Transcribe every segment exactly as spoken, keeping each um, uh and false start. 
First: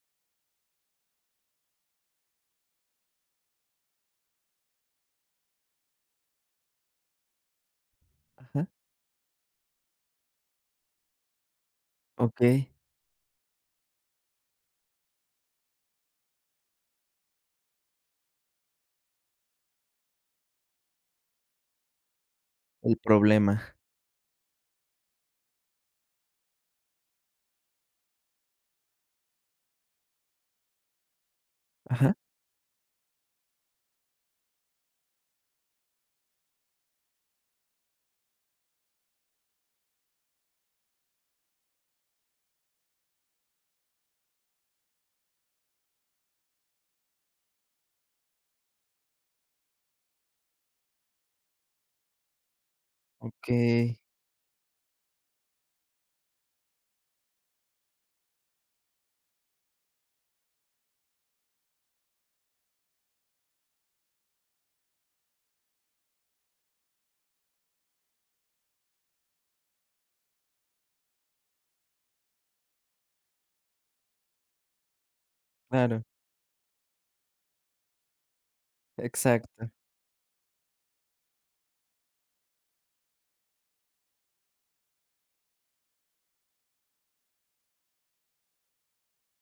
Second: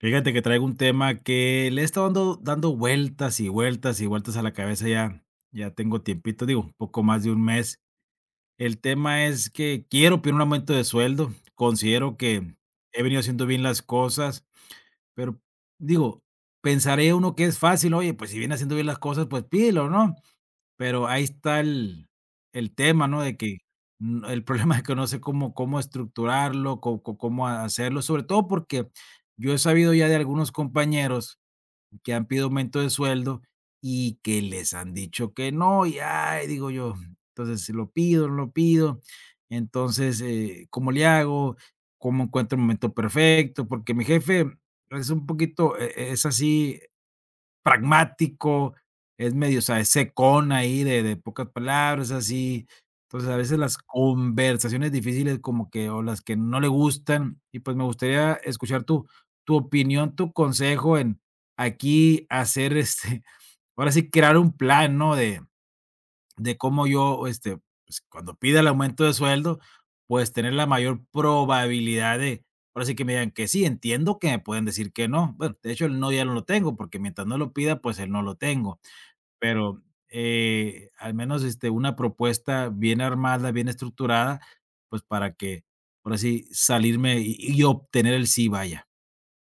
Fíjate que traigo un tema que le he estado dando dando vueltas, y vueltas, y vueltas a la cabeza, ya ya tengo tiempito, digo, un poco más de un mes. Ajá. El tema es que quiero pedir un aumento de sueldo, considero que Okey. he venido haciendo bien las cosas, pero digo, pensaré uno que es fácil, oye, pues si viene haciendo bien las cosas, pues pídelo, ¿no? Pero ahí está el el El tema, ¿no? De que, problema. Mm, el problema es que no sé cómo cómo estructurarlo, cómo cómo hacerlo, sobre todo porque yo he sabido ya de algunos compañeros que Ajá, han pedido aumento de sueldo y que les han dicho que no, y ay, digo yo, entonces, si lo pido, no lo pido, entonces, eh, ¿cómo le hago? ¿Cómo encuentro el momento perfecto? Porque mi jefe es un poquito, e e, es así, pragmático, es medio, o sea, es secón ahí de de pocas palabras, así. Entonces, a veces las okey, conversaciones difíciles como que o las que no le gustan, y pues me gustaría escuchar tu tu opinión, tu consejo en aquí hacer, este, ahora sí crear un plan, ¿no? De de cómo yo, este, pues, cuando pida el aumento de sueldo, pues, tener la mayor probabilidad de, ahora sí que me digan que sí. Entiendo que me pueden decir que no. Bueno, de hecho, el claro, no ya no lo tengo, porque mientras no lo pida, pues, el no lo tengo. exacto. Pero, eh, al menos, este, una propuesta bien armada, bien estructurada, pues, para que, ahora sí, salirme y y obtener el sí, vaya.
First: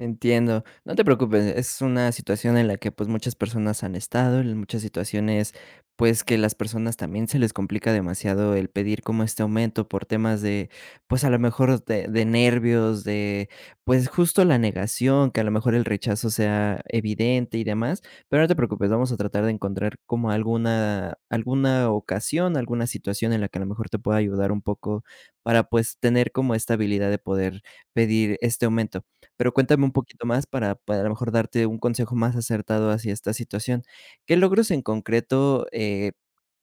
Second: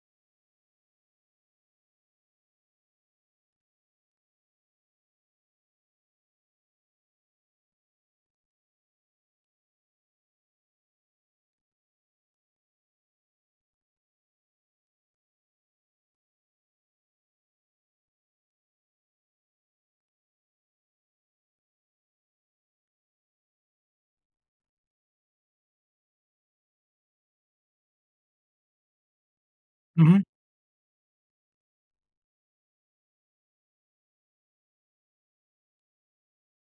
Entiendo. No te preocupes, es una situación en la que pues muchas personas han estado, en muchas situaciones pues que las personas también se les complica demasiado el pedir como este aumento por temas de pues a lo mejor de, de nervios, de pues justo la negación, que a lo mejor el rechazo sea evidente y demás, pero no te preocupes, vamos a tratar de encontrar como alguna alguna ocasión, alguna situación en la que a lo mejor te pueda ayudar un poco para pues tener como esta habilidad de poder pedir este aumento. Pero cuéntame un poquito más para para a lo mejor darte un consejo más acertado hacia esta situación. ¿Qué logros en concreto, eh,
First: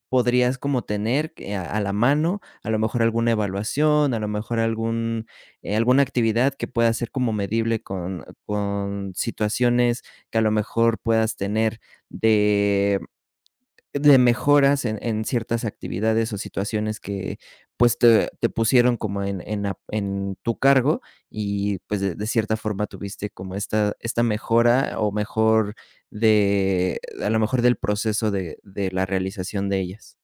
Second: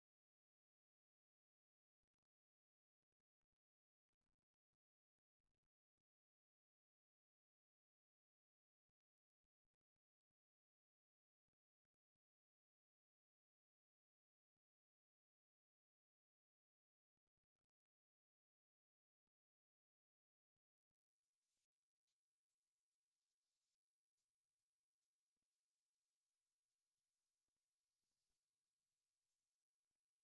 podrías como tener que a a la mano? A lo mejor alguna evaluación, a lo mejor algún, eh, alguna actividad que pueda ser como medible con con situaciones que a lo mejor puedas tener de de mejoras en en ciertas actividades o situaciones que, pues, te te pusieron como en en ap en tu cargo y, pues, de de cierta forma tuviste como esta esta mejora o mejor de a lo mejor del proceso de de la realización de ellas.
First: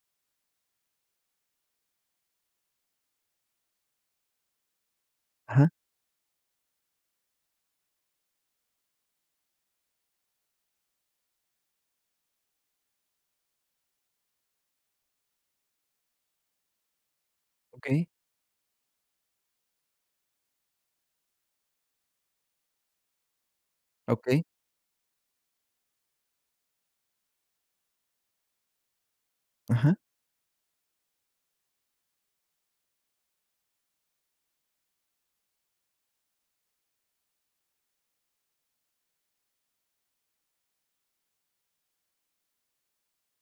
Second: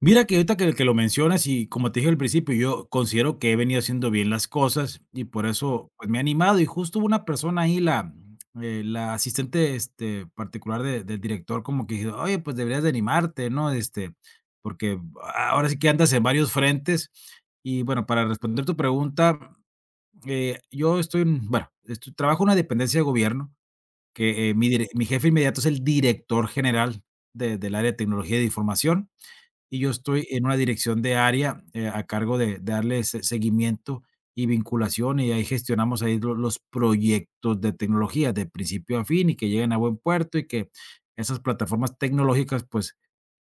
Mira que ahorita que que lo mencionas y como te dije al principio, yo considero que he venido haciendo bien las cosas y por Ajá, eso, pues, me he animado. Y justo hubo una persona ahí, la, eh, la asistente, este, particular de del director, como que dijo: "Oye, pues deberías de animarte, ¿no? Este, porque a ahora sí que andas en varios frentes". Y bueno, okey, para responder tu pregunta, eh, yo estoy en bueno, esto trabajo en una dependencia de gobierno okey, que, eh, mi dire mi jefe inmediato es el director general de del área de tecnología de información, y yo ajá, estoy en una dirección de área, eh, a cargo de de darle se seguimiento y vinculación, y ahí gestionamos ahí lo los proyectos de tecnología de principio a fin, y que lleguen a buen puerto, y que esas plataformas tecnológicas, pues,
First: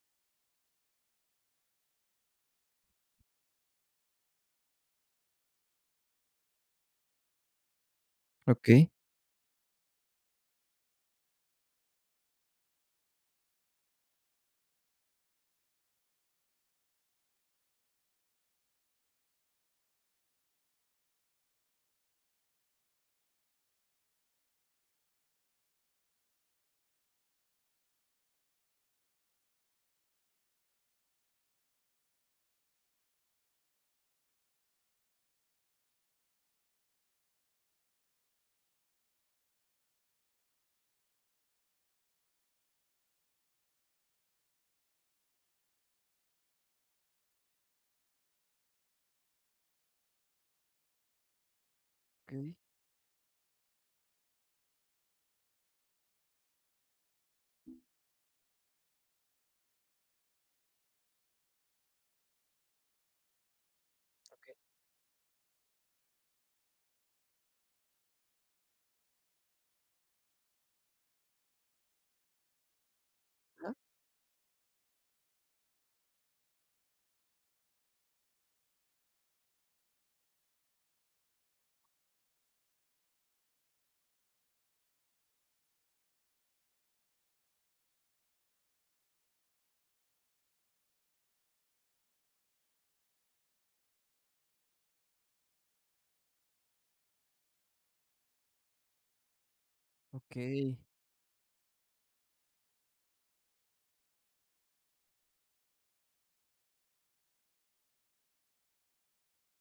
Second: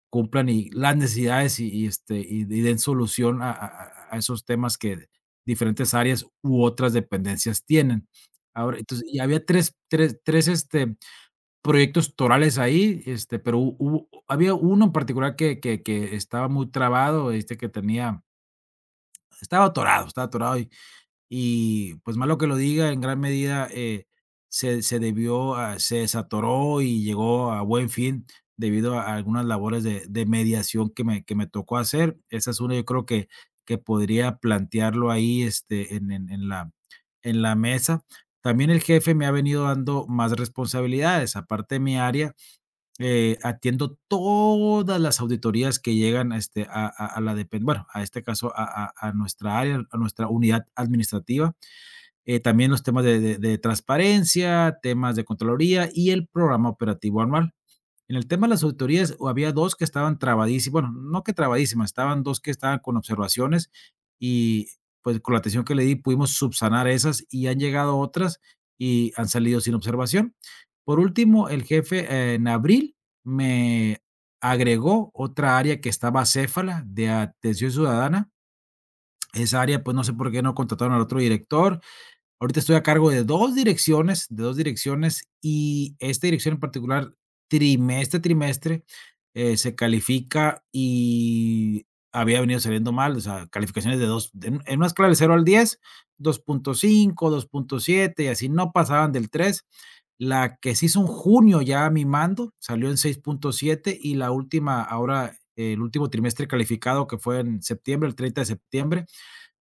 cumplan y las necesidades y y, este, y y den solución a a a esos temas que diferentes áreas u otras dependencias tienen. Ahora, okey. entonces, y había tres tres tres este, proyectos torales ahí, este, pero hu hubo había uno en particular que que que estaba muy trabado, este, que tenía estaba atorado, estaba atorado y y, pues, malo que lo diga, en gran medida, eh, se se debió a se desatoró y llegó a buen fin debido a algunas labores de de mediación que me que me tocó hacer. Esa es una, yo creo que que podría plantearlo ahí, este, en en en la en la mesa. También el jefe me ha venido dando más responsabilidades, aparte de mi área, eh, atiendo todas las auditorías que llegan a, este, a, a- a la depen- bueno, a este caso, a, a- a nuestra área, a nuestra unidad administrativa. Eh, Okey, también los temas de, de- de transparencia, temas de Contraloría y el programa operativo anual. En el tema de las auditorías, o había dos que estaban trabadísimas, bueno, no que trabadísimas, estaban dos que estaban con observaciones, y, pues, con la atención que le di pudimos subsanar esas, y han llegado otras y han salido sin observación. Por último, el jefe, eh, en abril me agregó otra área que estaba acéfala, de atención ciudadana. Esa área, pues, no sé por qué no contrataron al otro director. Ahorita estoy a cargo de dos direcciones, de dos direcciones, y esta dirección en particular, trimestre a trimestre, eh, se califica, y había venido saliendo mal, o sea, calificaciones de dos de en una escala del cero al diez: dos punto cinco, dos punto siete, y así no pasaban del tres. La que okey, se hizo en junio, ya a mi mando, salió en seis punto siete, y la última ahora, eh, el último trimestre calificado, que fue en septiembre, el treinta de septiembre,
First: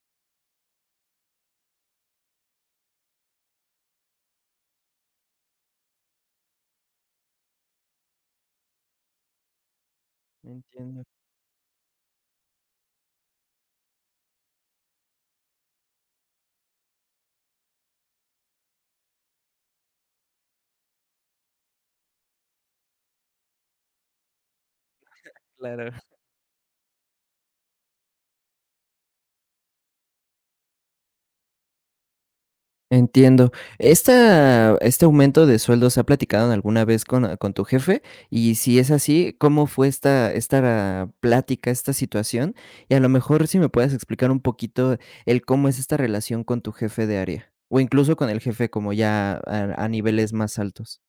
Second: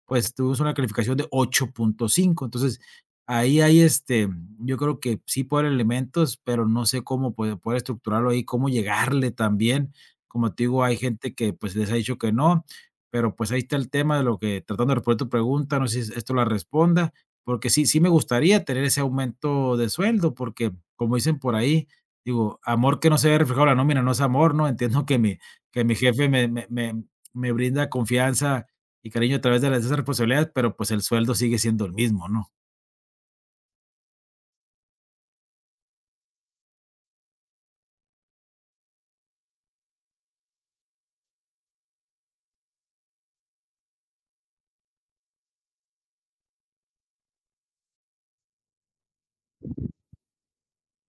pues tuvo una calificación de ocho punto cinco. Entonces, ahí hay este, yo creo que sí puede haber elementos, pero no sé cómo puede, poder estructurarlo ahí, cómo llegarle también. Como te digo, hay entiendo, gente que pues les ha dicho que no, pero pues ahí está el tema de lo que, tratando de responder tu pregunta, no sé si esto la responda, porque sí, sí me gustaría tener ese aumento de sueldo, porque como dicen por ahí, digo, amor que no se ve reflejado en la nómina no es amor, ¿no? Entiendo que mi, que claro. mi jefe me, me, me, me brinda confianza y cariño a través de las esas responsabilidades, pero pues el sueldo sigue siendo el mismo, ¿no? Entiendo. Esta, este aumento de sueldo, ¿se ha platicado alguna vez con, ah, con tu jefe? Y si es así, ¿cómo fue esta, esta plática, esta situación? Y a lo mejor si me puedes explicar un poquito el cómo es esta relación con tu jefe de área, o incluso con el jefe como ya a, a niveles más altos.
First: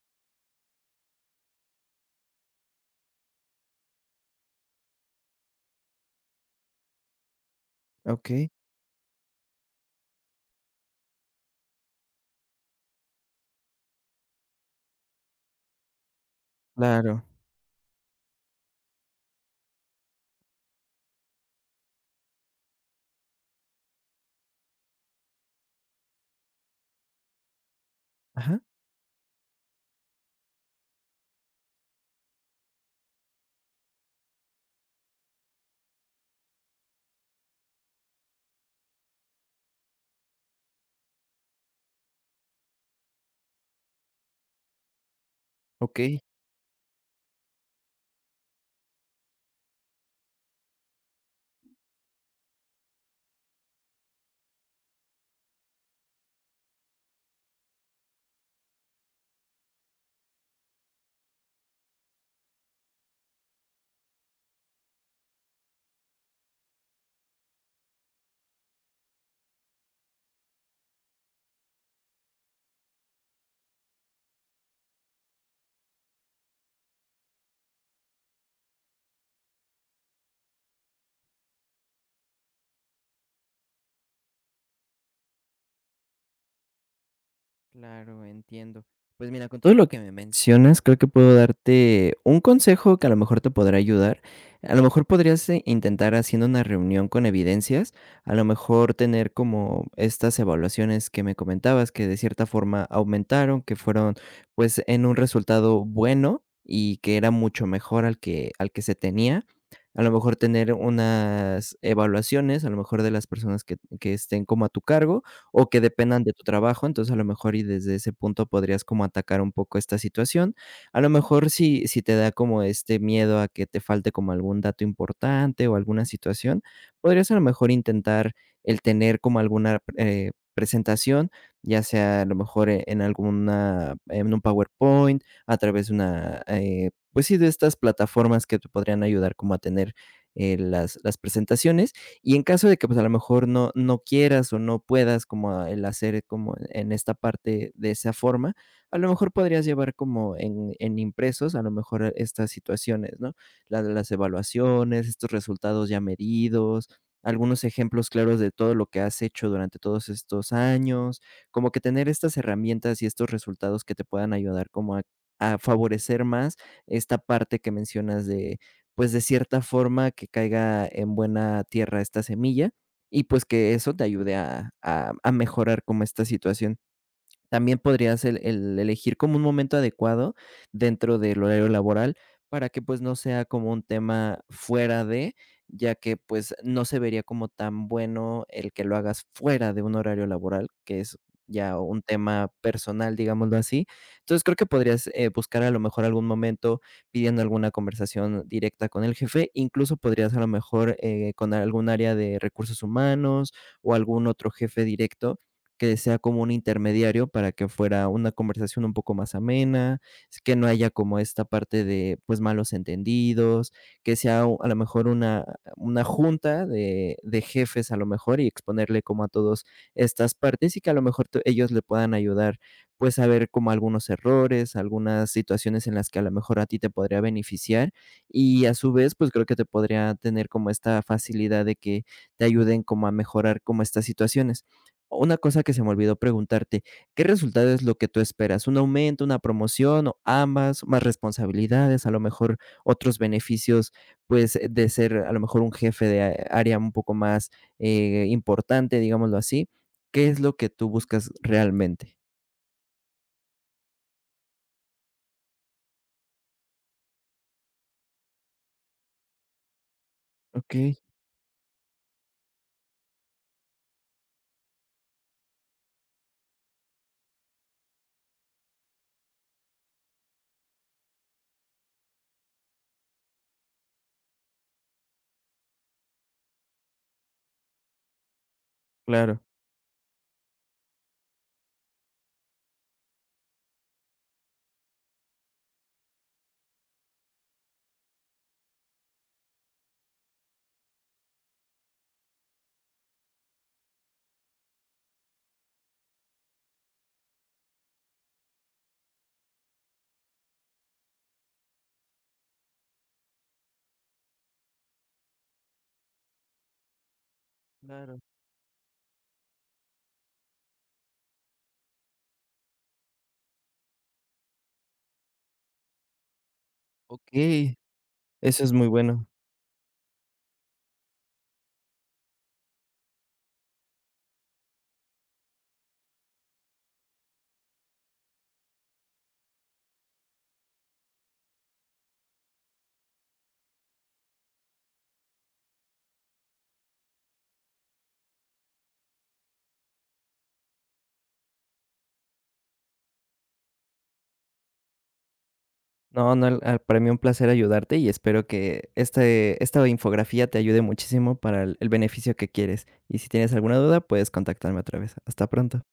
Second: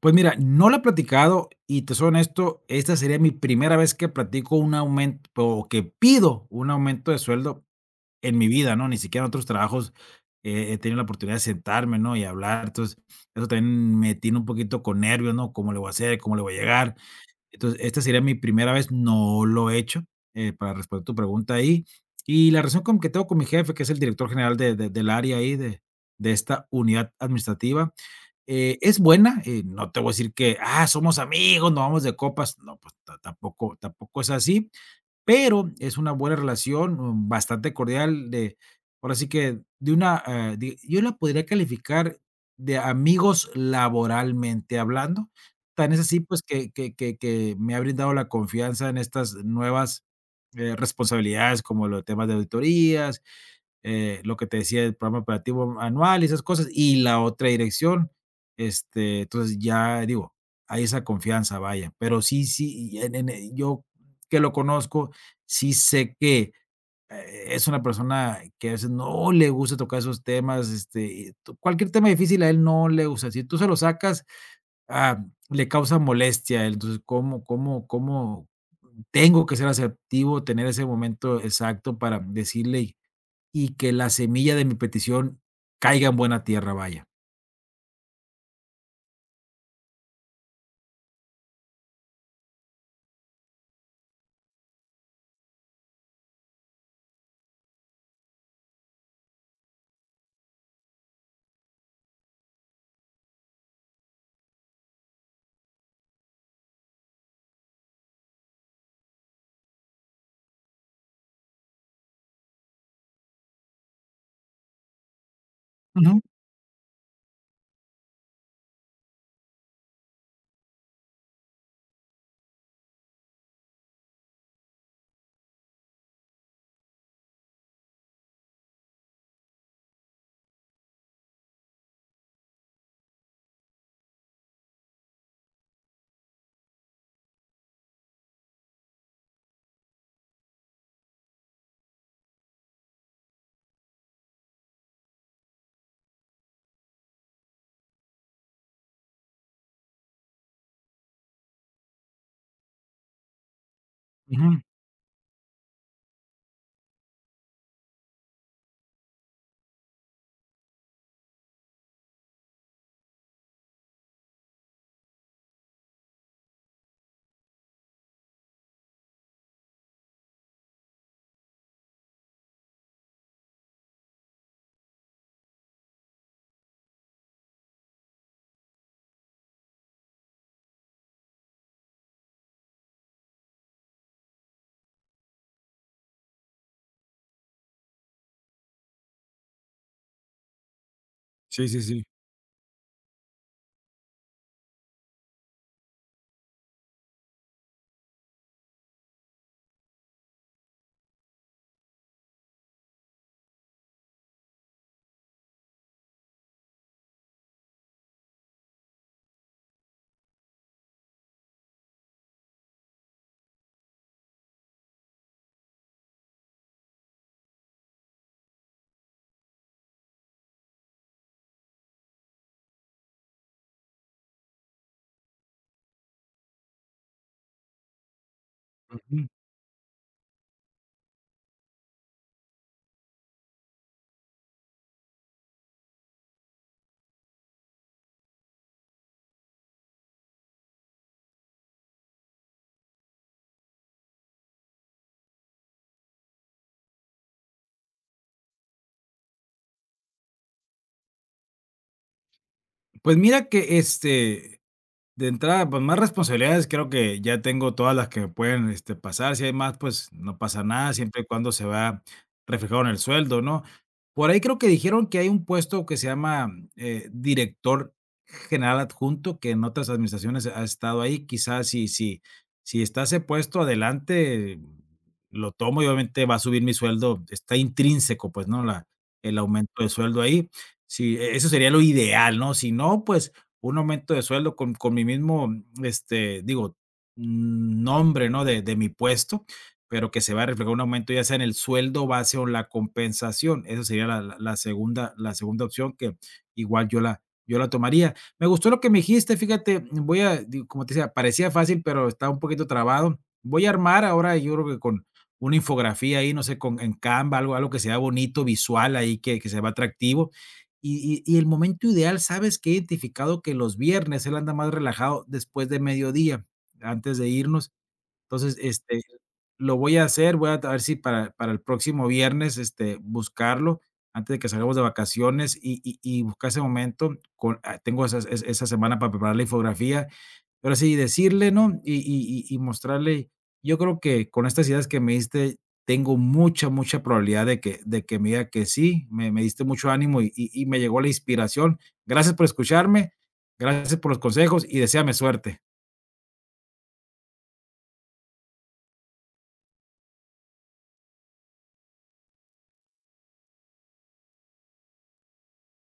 Pues mira, no lo he platicado y te soy honesto, esta sería mi primera vez que platico un aumento o que pido un aumento de sueldo en mi Ok, vida, ¿no? Ni siquiera en otros trabajos eh, he tenido la oportunidad de sentarme, ¿no? Y hablar. Entonces, eso también me tiene un poquito con nervios, ¿no? ¿Cómo le voy a hacer? ¿Cómo le voy a llegar? claro. Entonces, esta sería mi primera vez, no lo he hecho, eh, para responder tu pregunta ahí. Y la relación con que tengo con mi jefe, que es el director general de, de- del área ahí, de, de esta unidad administrativa, Ajá, eh, es buena. eh, no te voy a decir que, ah, somos amigos, nos vamos de copas. No, pues ta- tampoco, tampoco es así, pero es una buena relación, mm, bastante cordial, de, ahora sí que de una, eh, di- yo la podría calificar de amigos laboralmente hablando. Tan ok. es así, pues, que, que, que, que me ha brindado la confianza en estas nuevas eh, responsabilidades, como los temas de auditorías, eh, lo que te decía, el programa operativo anual y esas cosas, y la otra dirección. Este, entonces ya digo, hay esa confianza, vaya, pero sí, sí, y en- en- eh, yo que lo conozco, sí sé que eh, es una persona que a veces no le gusta tocar esos temas, este, y to- cualquier tema difícil a él no le gusta. Si tú se lo sacas, ah, le causa molestia a él. Entonces, ¿cómo, cómo, cómo tengo que ser asertivo, tener ese momento exacto para decirle y que la semilla de mi petición caiga en buena tierra, vaya. Claro, entiendo. Pues mira, con todo lo que me mencionas, creo que puedo darte un consejo que a lo mejor te podrá ayudar. A lo mejor podrías eh, intentar haciendo una reunión con evidencias, a lo mejor tener como estas evaluaciones que me comentabas, que de cierta forma aumentaron, que fueron pues en un resultado bueno y que era mucho mejor al que, al que se tenía. A lo mejor tener unas evaluaciones, a lo mejor de las personas que, que estén como a tu cargo o que Ujú, dependan de tu trabajo. Entonces, a lo mejor y desde ese punto podrías como atacar un poco esta situación. A lo mejor si, si te da como este miedo a que te falte como algún dato importante o alguna situación, podrías a lo mejor intentar el tener como alguna eh, presentación, ya sea a lo mejor e- en alguna, en un PowerPoint, a través de una, eh, pues sí, de estas plataformas que te podrían ayudar como a tener eh, las, las presentaciones y en caso de que pues a lo mejor no, no quieras o no puedas como el hacer como en esta parte de esa forma, a lo mejor podrías llevar como en, en impresos a lo mejor estas situaciones, ¿no? La de las ujú. evaluaciones, estos resultados ya medidos, algunos ejemplos claros de todo lo que has hecho durante todos estos años, como que tener estas herramientas y estos resultados que te puedan ayudar como a, a favorecer más esta parte que mencionas pues, de cierta forma que caiga en buena tierra esta semilla y, pues, que eso te ayude a a a mejorar como esta situación. También podrías el el elegir como un momento adecuado dentro del horario laboral para que, pues, no sea como un tema fuera de, ya que, pues, no se vería como tan bueno el que lo hagas fuera de un horario laboral, que es Sí, ya sí, un sí. tema personal, digámoslo así. Entonces, creo que podrías, eh, buscar a lo mejor algún momento pidiendo alguna conversación directa con el jefe, incluso podrías a lo mejor, eh, con algún área de recursos humanos o algún otro jefe directo que sea como un intermediario para que fuera una conversación un poco más amena, es que no haya como esta parte de pues malos entendidos, que sea u- a lo mejor una, una junta de, de jefes a lo mejor y exponerle como a todos estas partes y que a lo mejor tú- ellos le puedan ayudar pues a ver como algunos errores, algunas situaciones en las que a lo mejor a ti te podría beneficiar y a su vez Ujú. pues creo que te podría tener como esta facilidad de que te ayuden como a mejorar como estas situaciones. Una cosa que se me olvidó preguntarte, ¿qué resultado es lo que tú esperas? ¿Un aumento, una promoción o ambas, más responsabilidades, a lo mejor otros beneficios, pues, eh, de ser a lo mejor un jefe de a área un poco más, eh, importante, digámoslo así? ¿Qué es lo que tú buscas realmente? Pues mira que, este, de entrada, pues, más responsabilidades, creo que ya tengo todas las que me pueden, este, pasar. Si hay más, pues, no pasa nada, Okey, siempre y cuando se va reflejado en el sueldo, ¿no? Por ahí creo que dijeron que hay un puesto que se llama, eh, director general adjunto, que en otras administraciones ha estado ahí. Quizás si si si está ese puesto, adelante, lo tomo y obviamente va a subir mi sueldo, está intrínseco, pues, ¿no? La el claro, aumento de sueldo ahí. Sí, e eso sería lo ideal, ¿no? Si no, pues un aumento de sueldo con con mi mismo, este, digo, mm, nombre, ¿no?, de de mi puesto, pero que se va a reflejar un aumento, ya sea en el sueldo base o en la compensación. Esa sería la la la segunda la segunda opción que igual yo la yo la tomaría. Me gustó lo que me dijiste, fíjate, voy a, digo, como te decía, parecía fácil, pero está un poquito trabado. Voy a armar ahora, yo creo que con una infografía ahí, no sé, con en Canva, algo algo que sea claro. bonito, visual ahí, que que se vea atractivo. Y, y, y el momento ideal, sabes que he identificado que los viernes él anda más relajado después de mediodía, antes de irnos. Okey, Entonces, eso es muy este, bueno. lo voy a hacer, voy a t- a ver si para para el próximo viernes, este, buscarlo antes de que salgamos de vacaciones y y y buscar ese momento, con ah, tengo esa esa semana para preparar la infografía. Ahora sí, decirle, ¿no? Y y y y mostrarle. Yo creo que con estas ideas que me diste, tengo mucha, mucha probabilidad de que de que me diga que sí. Me me diste mucho ánimo y y y me llegó la inspiración. Gracias por escucharme, gracias por los consejos y deséame suerte. No, no, al al para mí un placer ayudarte y espero que este esta infografía te ayude muchísimo para el el beneficio que quieres. Y si tienes alguna duda, puedes contactarme otra vez. Hasta pronto.